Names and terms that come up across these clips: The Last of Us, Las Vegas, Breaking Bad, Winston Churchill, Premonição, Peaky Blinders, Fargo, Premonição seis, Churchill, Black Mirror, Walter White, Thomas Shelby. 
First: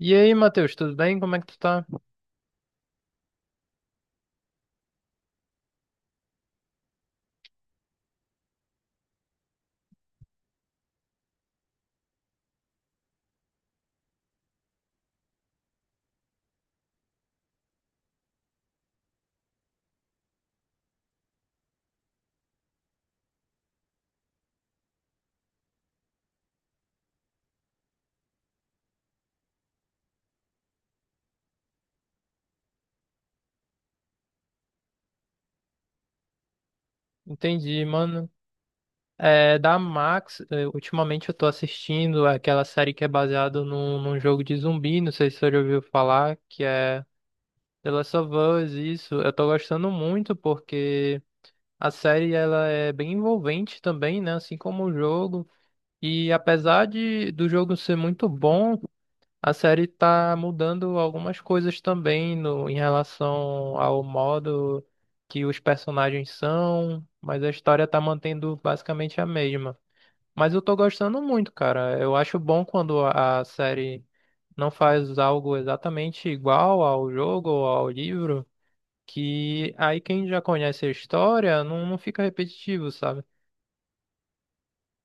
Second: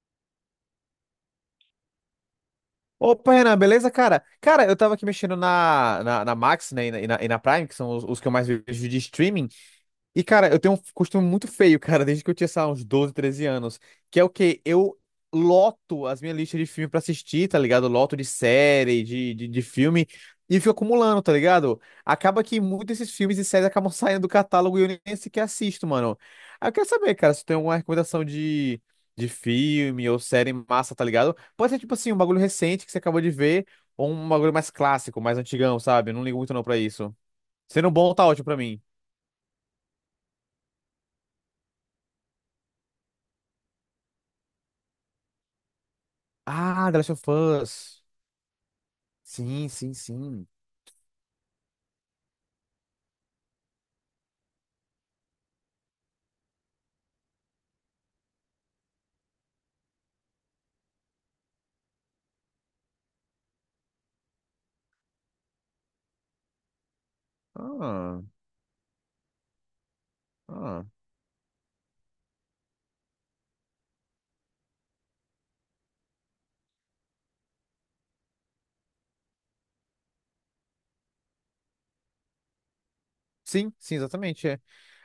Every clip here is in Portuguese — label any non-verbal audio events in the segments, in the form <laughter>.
E aí, Matheus, tudo bem? Como é que tu tá? Opa, Renan, beleza, cara? Cara, eu tava aqui mexendo na Max, né, e na Prime, que são os que eu mais vejo de streaming, e, cara, eu tenho um costume muito feio, cara, desde que eu tinha, sei lá, uns 12, 13 anos. Que é o quê? Eu loto as minhas listas de filme pra assistir, tá ligado? Loto de série, de filme, e fico acumulando, tá ligado? Acaba que muitos desses filmes e séries acabam <laughs> saindo do catálogo e eu nem sequer assisto, mano. Aí eu quero saber, cara, se tu tem alguma recomendação de filme ou série massa, tá ligado? Pode ser, tipo assim, um bagulho recente que você acabou de ver, ou um bagulho mais clássico, mais antigão, sabe? Eu não ligo muito não pra isso. Entendi, Sendo bom, tá mano. ótimo pra mim. É, da Max, é, ultimamente eu tô assistindo aquela série que é baseada num jogo de zumbi, não sei se você já ouviu falar, que Ah, The é Last of The Us. Last of Us, isso. Eu tô Sim, gostando sim, muito sim. porque a série ela é bem envolvente também, né? Assim como o jogo. E apesar de do jogo ser muito bom, a série tá mudando algumas coisas também no, em relação ao modo que os personagens são, mas a história tá Ah, mantendo basicamente a mesma. Mas eu tô ah. gostando muito, cara. Eu acho bom quando a série não faz algo exatamente igual ao jogo ou ao livro, que aí quem já conhece a história não fica repetitivo, sabe? Sim, sim, exatamente. É.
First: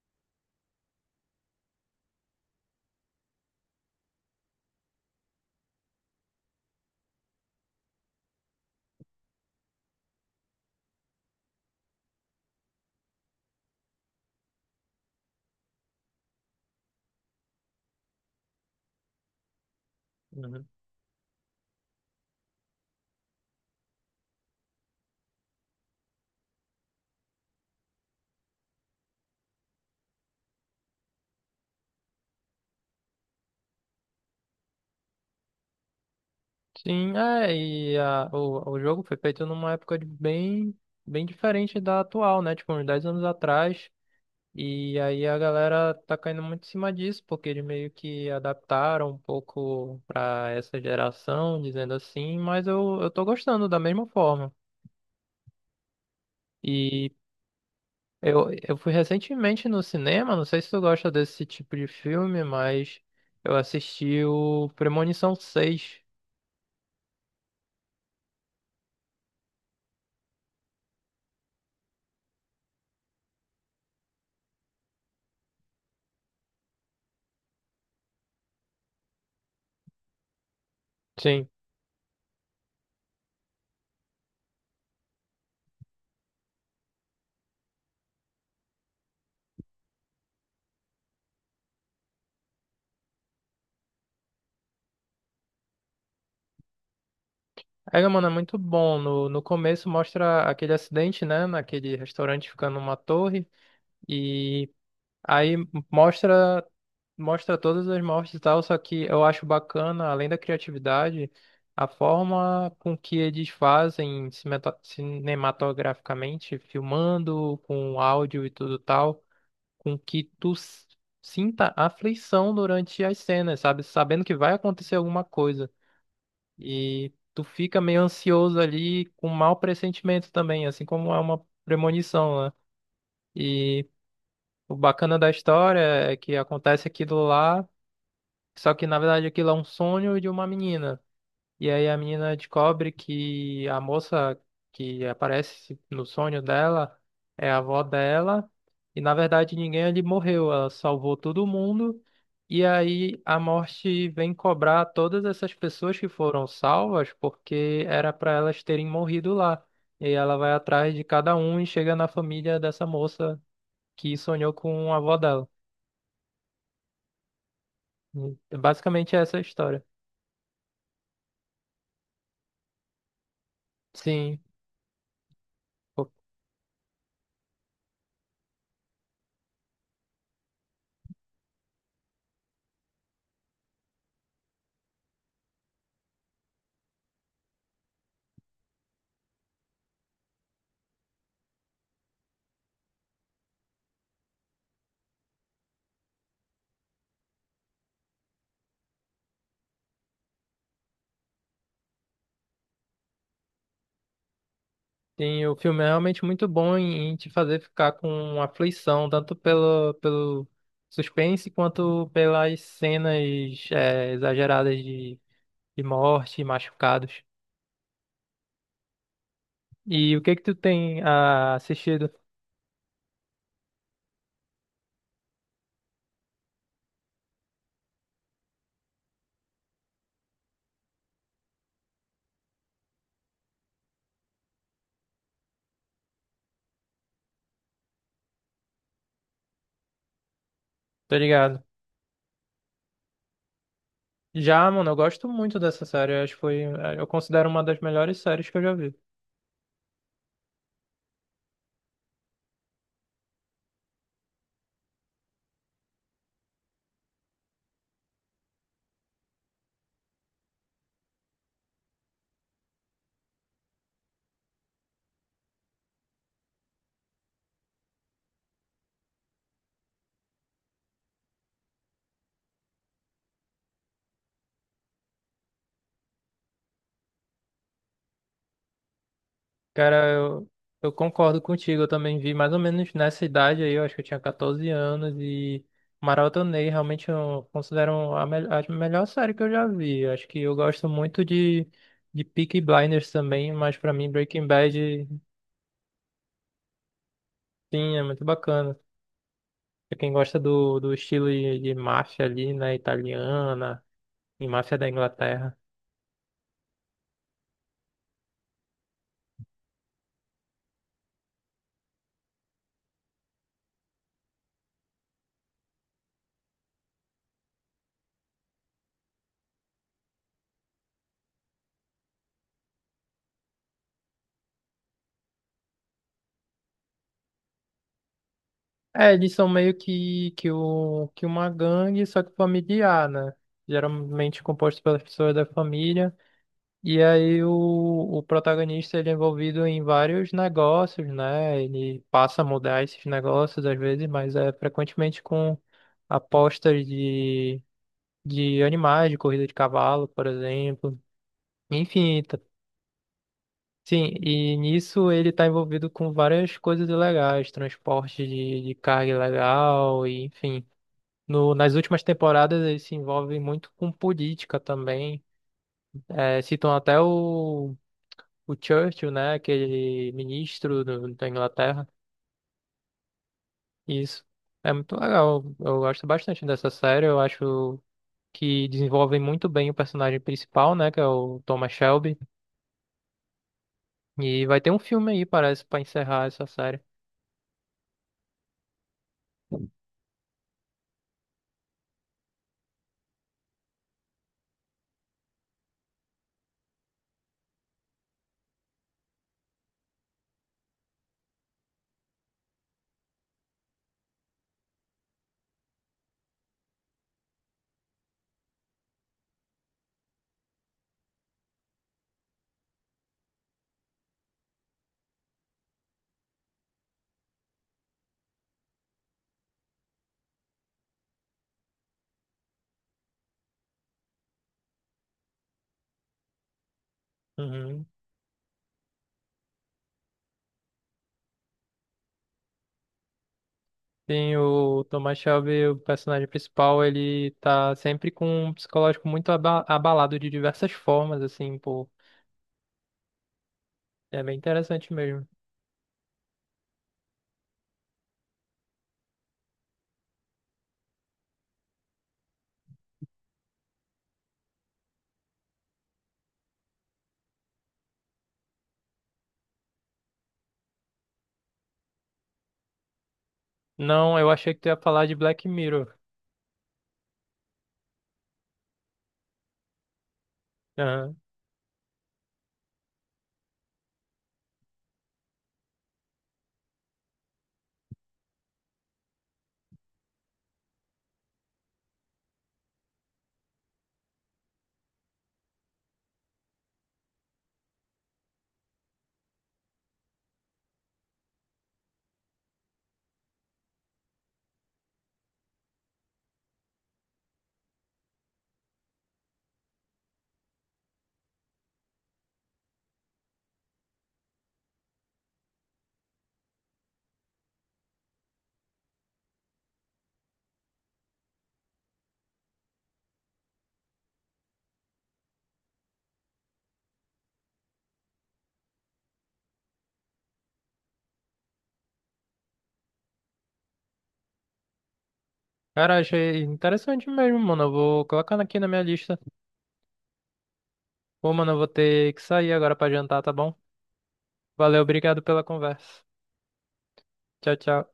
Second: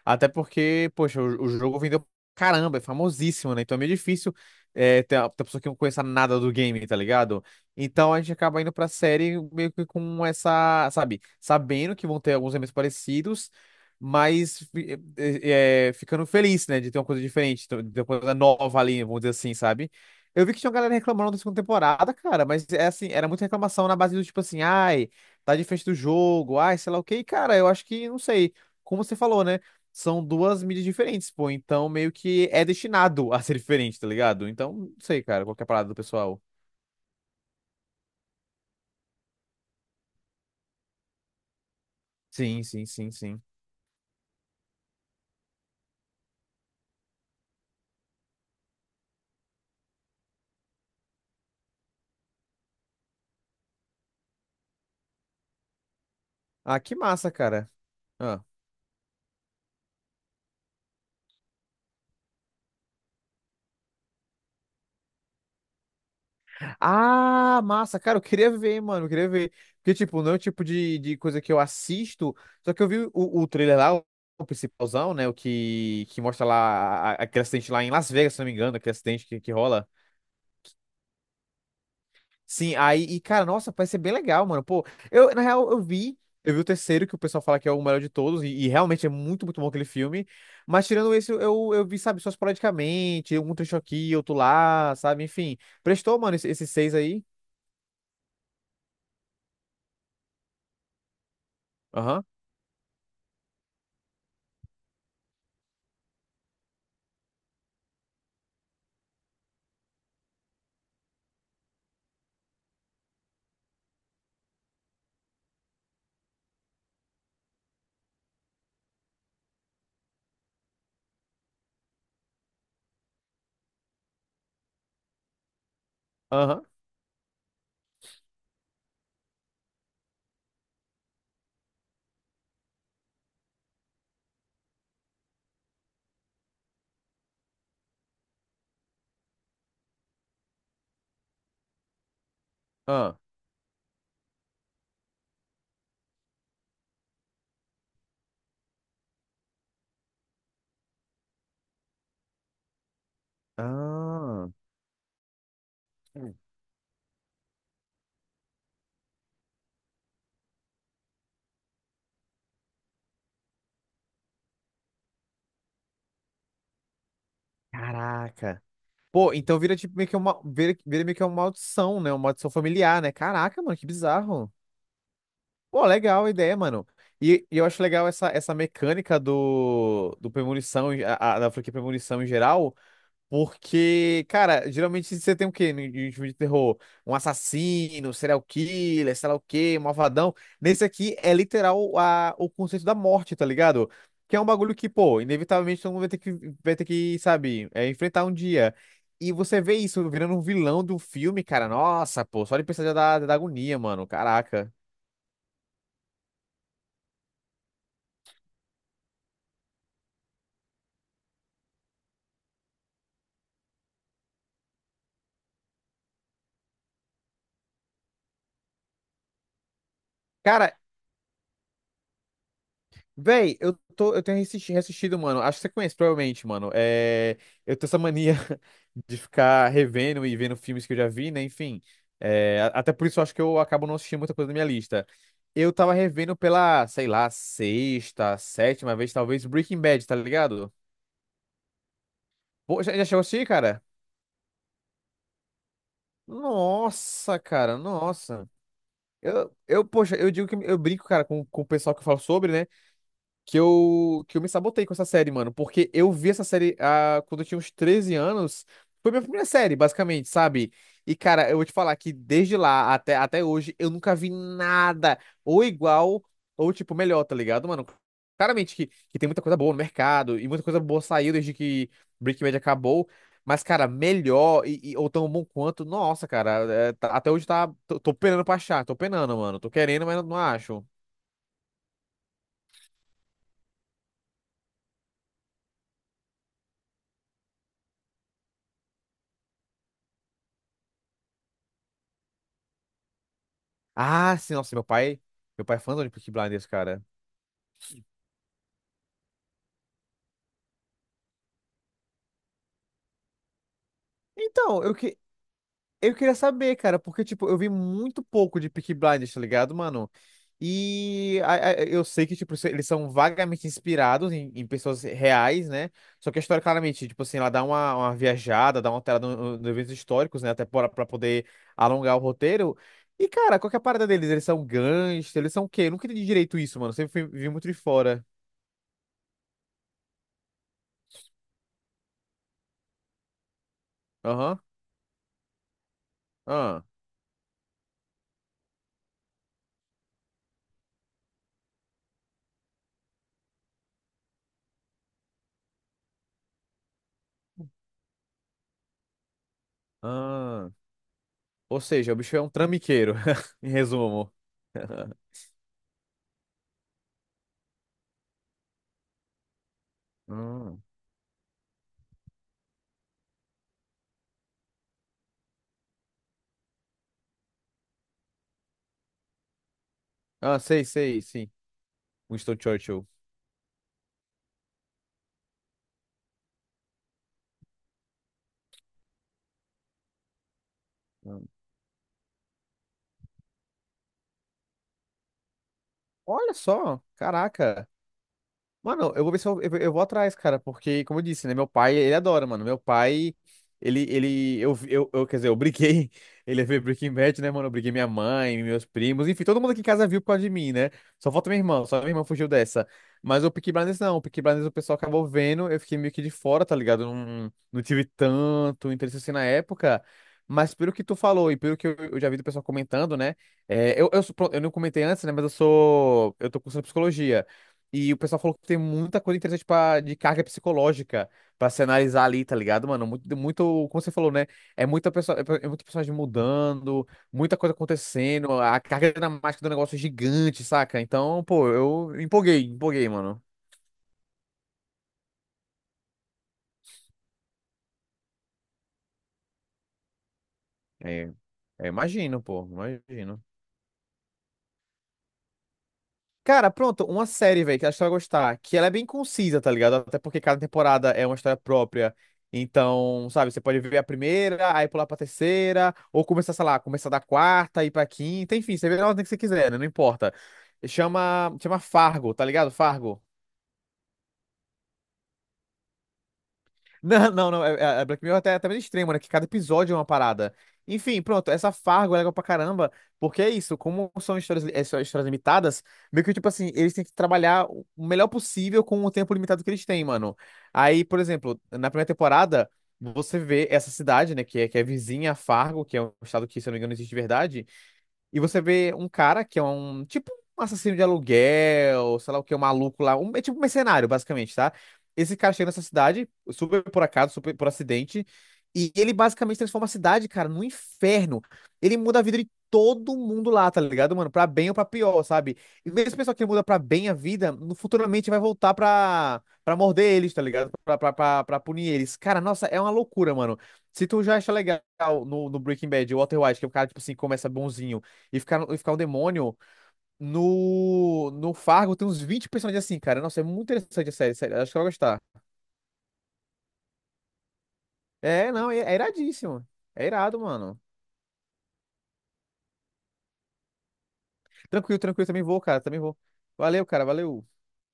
Até porque, poxa, o jogo vendeu pra caramba, é famosíssimo, né? Então é meio difícil ter a pessoa que não conheça nada do game, tá ligado? Então a gente acaba indo pra série meio que com essa, sabe, sabendo que vão ter alguns elementos parecidos, mas ficando feliz, né? De ter uma coisa diferente, de ter uma coisa nova ali, vamos dizer assim, sabe? Eu vi que tinha uma galera reclamando da segunda temporada, cara, mas é assim, era muita reclamação na base do tipo assim, ai tá de frente do jogo, ai, sei lá o quê. E, cara, eu acho que, não sei, como você falou, né? São duas mídias diferentes, pô. Então, meio que é destinado <laughs> a ser diferente, tá ligado? Então, não sei, cara, qual que é a parada do pessoal. Sim, é, e a, o jogo foi feito numa época de bem, bem diferente da atual, né? Sim, Tipo, uns sim, 10 sim, anos sim. atrás. E aí a galera tá caindo muito em cima disso, porque eles meio que adaptaram um pouco pra essa geração, dizendo assim, mas eu tô gostando da mesma forma. Ah, que E massa, cara. Ah. eu fui recentemente no cinema, não sei se tu gosta desse tipo de filme, mas eu assisti o Premonição 6. Ah, massa, cara, eu queria ver, mano, eu queria ver. Porque, tipo, não é o tipo de coisa que eu assisto, só que eu vi o trailer lá, o principalzão, né, que mostra lá aquele acidente lá em Las Vegas, se não me engano, aquele acidente que rola. Sim. Sim, aí, e cara, nossa, parece ser bem legal, mano. Pô, eu, na real, eu vi o terceiro, que o pessoal fala que é o melhor de todos, e realmente é muito, muito bom aquele filme. Mas tirando esse, eu vi, sabe, só esporadicamente, um trecho aqui, outro lá, sabe, enfim. Prestou, mano, esses seis aí? É, mano, é muito bom. No começo mostra aquele acidente, né? Naquele Aham, restaurante ficando numa torre. E aí mostra, mostra todas as mortes e tal, só que eu acho bacana, além da criatividade, a forma com que eles fazem cinematograficamente, filmando com áudio e tudo tal. Com que sinta aflição durante as cenas, sabe? Sabendo que vai acontecer alguma coisa. aham, E tu fica meio ansioso ali, com mau pressentimento também, assim como é uma premonição, né? E o bacana da história é que acontece aquilo lá, só que na verdade aquilo é um sonho de uma menina. E aí a menina descobre aham. que a moça que aparece no sonho dela é a avó dela. E na verdade ninguém ali morreu, ela salvou todo mundo. E aí a morte vem Ah, cobrar todas essas pessoas que foram salvas porque era para elas terem morrido lá. E ela vai atrás de cada um e chega na família dessa moça que sonhou com a avó dela. E caraca. basicamente Pô, essa é a então vira história. tipo meio que uma, vira meio que uma maldição, né? Uma maldição familiar, né? Caraca, mano, que Sim. bizarro. Pô, legal a ideia, mano. E eu acho legal essa mecânica do Premonição, da franquia Premonição em geral, porque, cara, geralmente você tem o quê em filme de terror? Um assassino, serial killer, sei lá o quê, um malvadão. Nesse aqui é literal o conceito da morte, tá ligado? Que é um bagulho que, pô, inevitavelmente todo mundo vai ter que, sabe, enfrentar um dia. E você vê isso virando um vilão do filme, cara. Nossa, pô, só de pensar já dá, dá agonia, mano. Caraca. Sim, o filme é realmente muito bom em, em te fazer ficar com aflição, tanto pelo, pelo suspense quanto pelas cenas exageradas de morte e machucados. E o que que tu Cara, tem assistido? Véi, eu tenho assistido, reassistido, mano. Acho que você conhece, provavelmente, mano. Eu tenho essa mania <laughs> de ficar revendo e vendo filmes que eu já vi, né? Enfim. Até por isso eu acho que eu acabo não assistindo muita coisa da minha lista. Eu tava revendo pela, sei lá, sexta, sétima vez, talvez, Breaking Bad, tá ligado? Tá ligado? Pô, já, já chegou a assistir, cara? Já, mano, eu gosto muito dessa série. Eu acho que foi, eu Nossa, considero uma cara, das melhores nossa. séries que eu já vi. Poxa, eu digo que eu brinco, cara, com o pessoal que eu falo sobre, né? Que eu me sabotei com essa série, mano. Porque eu vi essa série quando eu tinha uns 13 anos. Foi minha primeira série, basicamente, sabe? E, cara, eu vou te falar que desde lá até hoje eu nunca vi nada ou igual ou, tipo, melhor, tá ligado, mano? Claramente que tem muita coisa boa no mercado e muita coisa boa saiu desde que Breaking Bad acabou. Mas, cara, melhor ou tão bom quanto, nossa, cara, até hoje tá. Tô penando pra achar, tô penando, mano. Tô Cara, querendo, mas não eu, acho. eu concordo contigo. Eu também vi mais ou menos nessa idade aí, eu acho que eu tinha 14 anos e maratonei. Realmente eu considero a, a melhor série que eu já vi. Eu acho que eu gosto muito de Peaky Blinders também, mas pra mim Ah, Breaking sim, nossa, meu Bad, pai. Meu pai é fãzão de Peaky Blinders, cara. sim, é muito bacana. Pra quem gosta do, do estilo de máfia ali, né, italiana e máfia Então, da eu, que, Inglaterra. eu queria saber, cara, porque, tipo, eu vi muito pouco de Peaky Blinders, tá ligado, mano? Eu sei que, tipo, eles são vagamente inspirados em pessoas reais, né? Só que a história, claramente, tipo assim, ela dá uma viajada, dá uma alterada nos eventos históricos, né? Até pra poder alongar o roteiro. E, cara, qual que é a parada deles? Eles são gangsters, eles são o quê? Eu nunca entendi direito isso, mano. Vi muito de fora. É, eles são meio que, o, que uma gangue, só que familiar, né? Geralmente Aham. composto pelas pessoas da família. Ah. E aí o protagonista ele é envolvido em vários negócios, né? Ele passa a mudar esses negócios às vezes, mas é frequentemente com apostas de animais, de corrida de cavalo, por Ah. exemplo. Ou seja, o Enfim, bicho tá- é um trambiqueiro, <laughs> em sim, resumo. e nisso ele <laughs> está envolvido com várias coisas ilegais, transporte de carga ilegal, e enfim. Hum, No, nas últimas temporadas ele se envolve muito com política também. É, citam até o Churchill, né? Aquele ah, ministro sei, sei, da sim. Inglaterra. Winston Churchill. Isso. É muito legal. Eu gosto bastante dessa série. Eu acho que desenvolvem muito bem o personagem principal, né? Que é o Hum. Thomas Shelby. E vai ter um filme aí, parece, pra encerrar essa Olha série. só, caraca. Mano, eu vou ver se eu vou atrás, cara, porque, como eu disse, né, meu pai, ele adora, mano. Meu pai, ele, eu, Quer dizer, eu briguei, <laughs> ele veio Breaking Bad, né, mano? Eu briguei minha mãe, meus primos, enfim, todo mundo aqui em casa viu por causa de mim, né? Só falta minha irmã, só minha irmã fugiu dessa. Mas o Peaky Blinders não, o Peaky Blinders o pessoal acabou vendo, eu fiquei meio que de fora, tá ligado? Não, não tive tanto interesse assim na época. Mas pelo que tu falou e pelo que eu já vi do pessoal comentando, né? Pronto, eu não comentei antes, né? Mas eu sou. Eu tô cursando psicologia. E o pessoal falou que tem muita coisa interessante pra, de carga psicológica pra se analisar ali, tá ligado, mano? Muito, muito, como você falou, né? É muita pessoa, é muito personagem mudando, muita coisa Uhum. acontecendo, a carga dramática do negócio é gigante, saca? Então, pô, eu empolguei, empolguei, mano. Tem o Thomas Shelby, o personagem principal, ele tá sempre com um psicológico muito abalado de diversas formas, É, assim, pô. imagino, pô, imagino. É bem interessante mesmo. Cara, pronto, uma série, velho, que acho que você vai gostar, que ela é bem concisa, tá ligado? Até porque cada temporada é uma história própria. Então, sabe, você pode ver a primeira, aí pular pra terceira, ou começar, sei lá, começar da quarta, ir pra quinta, enfim, você vê na ordem que você quiser, né? Não importa. Chama, chama Fargo, tá ligado? Fargo. Não, eu achei que tu ia falar de Black Mirror. Não, não, não. É Black Mirror até, até meio extremo, né? Que cada episódio é uma parada. Enfim, pronto. Essa Fargo é legal pra caramba, porque é isso. Como são histórias, são histórias limitadas, meio que, tipo assim, eles têm que trabalhar o melhor possível com o tempo limitado que eles têm, mano. Aí, por exemplo, na primeira temporada, você vê essa cidade, né? Que é vizinha a Fargo, que é um estado que, se eu não me engano, existe de verdade. E você vê um cara que é um tipo um assassino de aluguel, sei lá o que, um maluco lá, um, é tipo um mercenário, basicamente, tá? Esse cara chega nessa cidade, super por acaso, super por acidente, e ele basicamente transforma a cidade, cara, num inferno. Ele muda a vida de todo mundo lá, tá ligado, mano? Pra bem ou pra pior, sabe? E mesmo o pessoal que muda pra bem a vida, futuramente vai voltar pra morder eles, tá ligado? Pra punir eles. Cara, nossa, é uma loucura, mano. Se tu já acha legal no Breaking Bad, o Walter White, que é o cara, tipo assim, começa bonzinho e ficar um demônio. No Fargo tem uns 20 personagens assim, cara. Nossa, é muito interessante a série, sério. Acho que eu vou gostar. Cara, achei interessante mesmo, mano. Eu vou colocando É, aqui na não, é, minha é lista. iradíssimo. É irado, mano. Pô, mano, eu vou ter que sair agora pra jantar, tá bom? Valeu, Tranquilo, obrigado tranquilo, também pela vou, cara, também conversa. vou. Valeu, cara, valeu. Tchau, tchau.